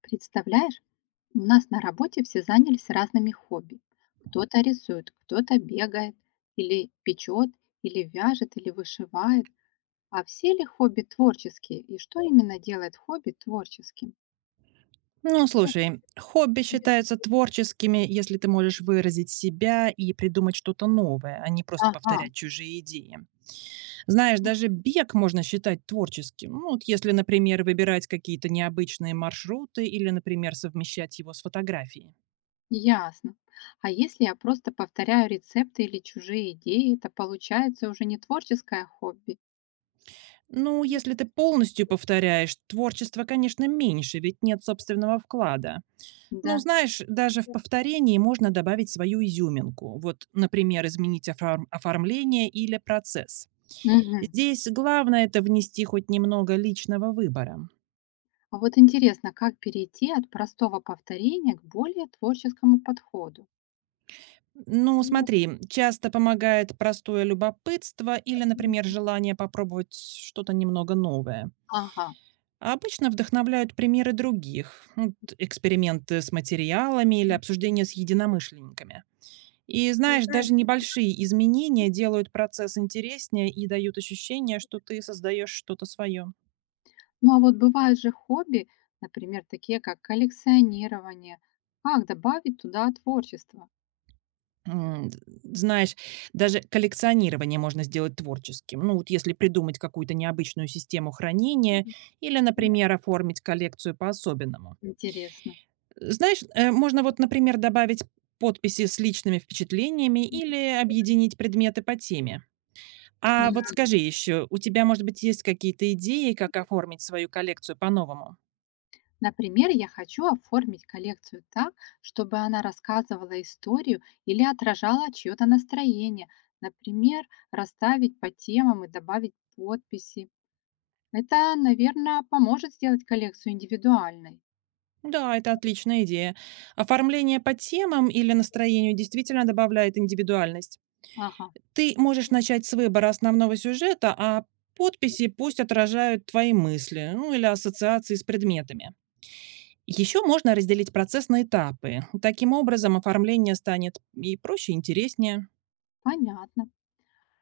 Представляешь, у нас на работе все занялись разными хобби. Кто-то рисует, кто-то бегает, или печет, или вяжет, или вышивает. А все ли хобби творческие? И что именно делает хобби творческим? Ну, слушай, хобби считаются творческими, если ты можешь выразить себя и придумать что-то новое, а не просто Ага, повторять чужие идеи. Знаешь, даже бег можно считать творческим. Ну, вот если, например, выбирать какие-то необычные маршруты или, например, совмещать его с фотографией. ясно. А если я просто повторяю рецепты или чужие идеи, это получается уже не творческое хобби, Ну, если ты полностью повторяешь, творчество, конечно, меньше, ведь нет собственного вклада. Ну, да? знаешь, даже в повторении можно добавить свою изюминку. Вот, например, изменить оформление или процесс. Мгм. Здесь главное это внести хоть немного личного выбора. А вот интересно, как перейти от простого повторения к более творческому подходу? Ну, смотри, часто помогает простое любопытство или, М, например, желание попробовать что-то немного новое. ага. А обычно вдохновляют примеры других, ну, эксперименты с материалами или обсуждения с единомышленниками. И знаешь, даже небольшие изменения делают процесс интереснее и дают ощущение, что ты создаешь что-то свое. Ну, а вот бывают же хобби, например, такие как коллекционирование. Как добавить туда творчество? М, знаешь, даже коллекционирование можно сделать творческим. Ну, вот если придумать какую-то необычную систему хранения или, М, например, оформить коллекцию по-особенному. Интересно. Знаешь, можно вот, например, добавить подписи с личными впечатлениями м, или объединить предметы по теме. А вот скажи еще, у тебя, может быть, есть какие-то идеи, как оформить свою коллекцию по-новому? Например, я хочу оформить коллекцию так, чтобы она рассказывала историю или отражала чье-то настроение. Например, расставить по темам и добавить подписи. Это, наверное, поможет сделать коллекцию индивидуальной. Да, это отличная идея. Оформление по темам или настроению действительно добавляет индивидуальность. Ага, Ты можешь начать с выбора основного сюжета, а подписи пусть отражают твои мысли, ну или ассоциации с предметами. Еще можно разделить процесс на этапы. Таким образом, оформление станет и проще, и интереснее. понятно.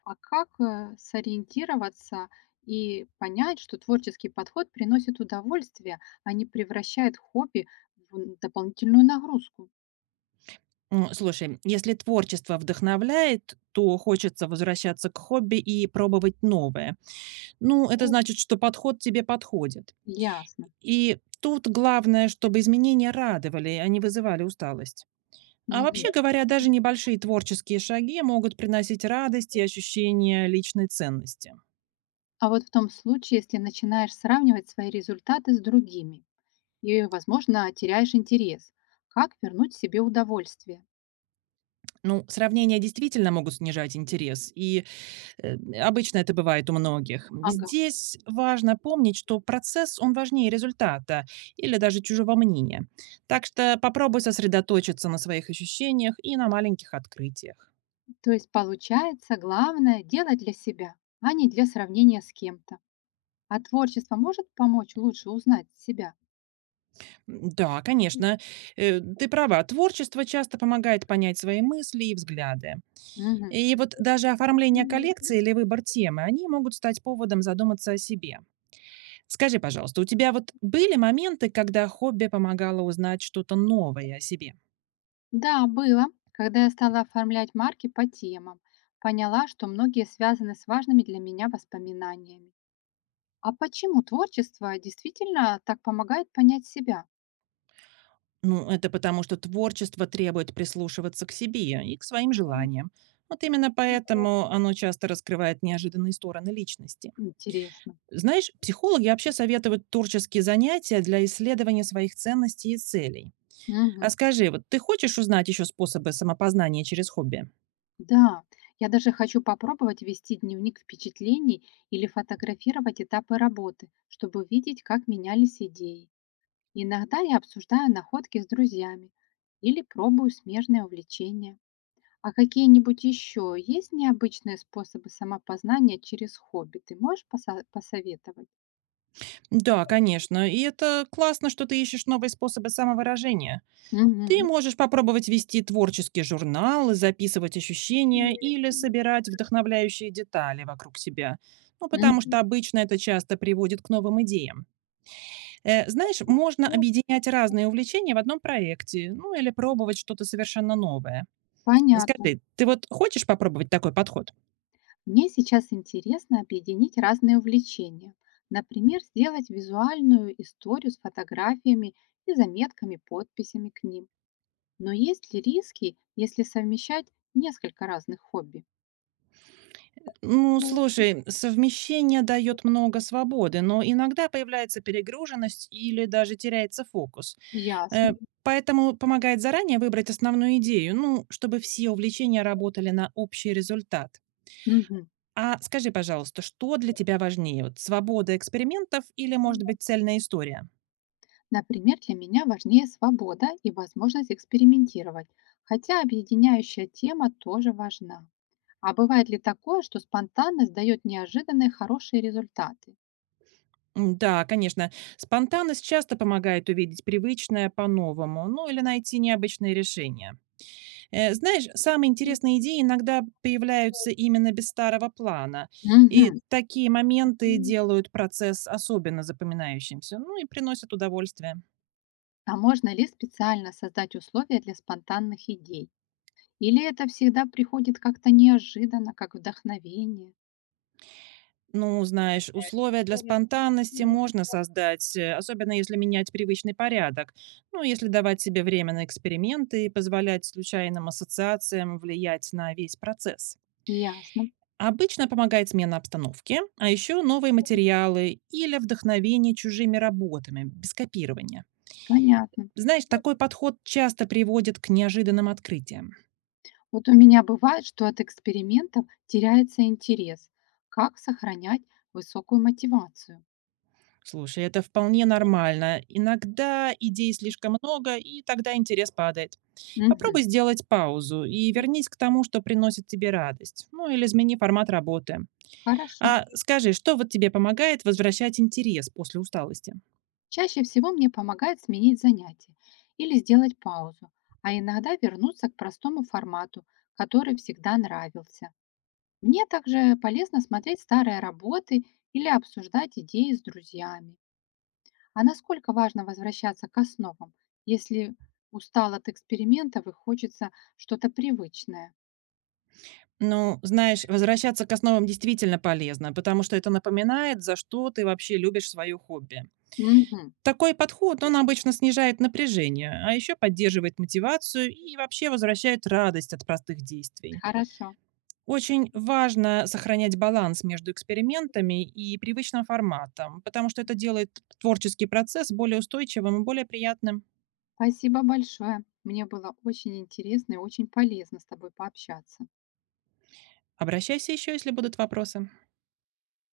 А как, сориентироваться и понять, что творческий подход приносит удовольствие, а не превращает хобби в дополнительную нагрузку? Слушай, если творчество вдохновляет, то хочется возвращаться к хобби и пробовать новое. Ну, это значит, что подход тебе подходит. Ясно. И тут главное, чтобы изменения радовали, а не вызывали усталость. А Мгм. вообще Вот. говоря, даже небольшие творческие шаги могут приносить радость и ощущение личной ценности. А вот в том случае, если начинаешь сравнивать свои результаты с другими и, возможно, теряешь интерес, как вернуть себе удовольствие? Ну, сравнения действительно могут снижать интерес, и э, обычно это бывает у многих. Ага. Здесь важно помнить, что процесс, он важнее результата или даже чужого мнения. Так что попробуй сосредоточиться на своих ощущениях и на маленьких открытиях. То есть получается, главное делать для себя, а не для сравнения с кем-то. А творчество может помочь лучше узнать себя? Да, конечно, ты права, творчество часто помогает понять свои мысли и взгляды. И вот даже оформление Мгм. коллекции или выбор темы, они могут стать поводом задуматься о себе. Скажи, пожалуйста, у тебя вот были моменты, когда хобби помогало узнать что-то новое о себе? Да, было. Когда я стала оформлять марки по темам, поняла, что многие связаны с важными для меня воспоминаниями. А почему творчество действительно так помогает понять себя? Ну, это потому, что творчество требует прислушиваться к себе и к своим желаниям. Вот именно поэтому оно часто раскрывает неожиданные стороны личности. Интересно. Знаешь, психологи вообще советуют творческие занятия для исследования своих ценностей и целей. А Мгм. скажи, вот ты хочешь узнать еще способы самопознания через хобби? Да, я даже хочу попробовать вести дневник впечатлений или фотографировать этапы работы, чтобы видеть, как менялись идеи. Иногда я обсуждаю находки с друзьями или пробую смежные увлечения. А какие-нибудь еще есть необычные способы самопознания через хобби? Ты можешь посоветовать? Да, конечно. И это классно, что ты ищешь новые способы самовыражения. Ты Мгм. можешь попробовать вести творческий журнал, записывать ощущения или собирать вдохновляющие детали вокруг себя. Ну, потому Мгм. что обычно это часто приводит к новым идеям. Знаешь, можно объединять разные увлечения в одном проекте, ну или пробовать что-то совершенно новое. Понятно. Скажи, ты вот хочешь попробовать такой подход? Мне сейчас интересно объединить разные увлечения. Например, сделать визуальную историю с фотографиями и заметками, подписями к ним. Но есть ли риски, если совмещать несколько разных хобби? Ну, Ну, слушай, совмещение дает много свободы, но иногда появляется перегруженность или даже теряется фокус. Э, Ясно. Поэтому помогает заранее выбрать основную идею, ну, чтобы все увлечения работали на общий результат. А скажи, пожалуйста, что для тебя важнее? Вот свобода экспериментов или, Мгм. может быть, цельная история? Например, для меня важнее свобода и возможность экспериментировать, хотя объединяющая тема тоже важна. А бывает ли такое, что спонтанность дает неожиданные хорошие результаты? Да, конечно. Спонтанность часто помогает увидеть привычное по-новому, ну или найти необычные решения. Знаешь, самые М, интересные идеи иногда появляются именно без старого плана. И Мгм. такие моменты М. делают процесс особенно запоминающимся, ну и приносят удовольствие. А можно ли специально создать условия для спонтанных идей? Или это всегда приходит как-то неожиданно, как вдохновение? Ну, знаешь, условия для Вот, спонтанности можно создать, особенно если менять привычный порядок. Ну, если давать себе время на эксперименты и позволять случайным ассоциациям влиять на весь процесс. Ясно, Обычно помогает смена обстановки, а еще новые материалы или вдохновение чужими работами, без копирования. понятно. Знаешь, такой подход часто приводит к неожиданным открытиям. Вот у меня бывает, что от экспериментов теряется интерес. Как сохранять высокую мотивацию? Слушай, это вполне нормально. Иногда идей слишком много, и тогда интерес падает. Мгм. Попробуй сделать паузу и вернись к тому, что приносит тебе радость. Ну или измени формат работы. Хорошо. А скажи, что вот тебе помогает возвращать интерес после усталости? Чаще всего мне помогает сменить занятие или сделать паузу, а иногда вернуться к простому формату, который всегда нравился. Мне также полезно смотреть старые работы или обсуждать идеи с друзьями. А насколько важно возвращаться к основам, если устал от экспериментов и хочется что-то привычное? Ну, знаешь, возвращаться к основам действительно полезно, потому что это напоминает, за что ты вообще любишь свое хобби. Мгм. Такой подход, он обычно снижает напряжение, а еще поддерживает мотивацию и вообще возвращает радость от простых действий. Хорошо. Очень важно сохранять баланс между экспериментами и привычным форматом, потому что это делает творческий процесс более устойчивым и более приятным. Спасибо большое. Мне было очень интересно и очень полезно с тобой пообщаться. Обращайся еще, если будут вопросы.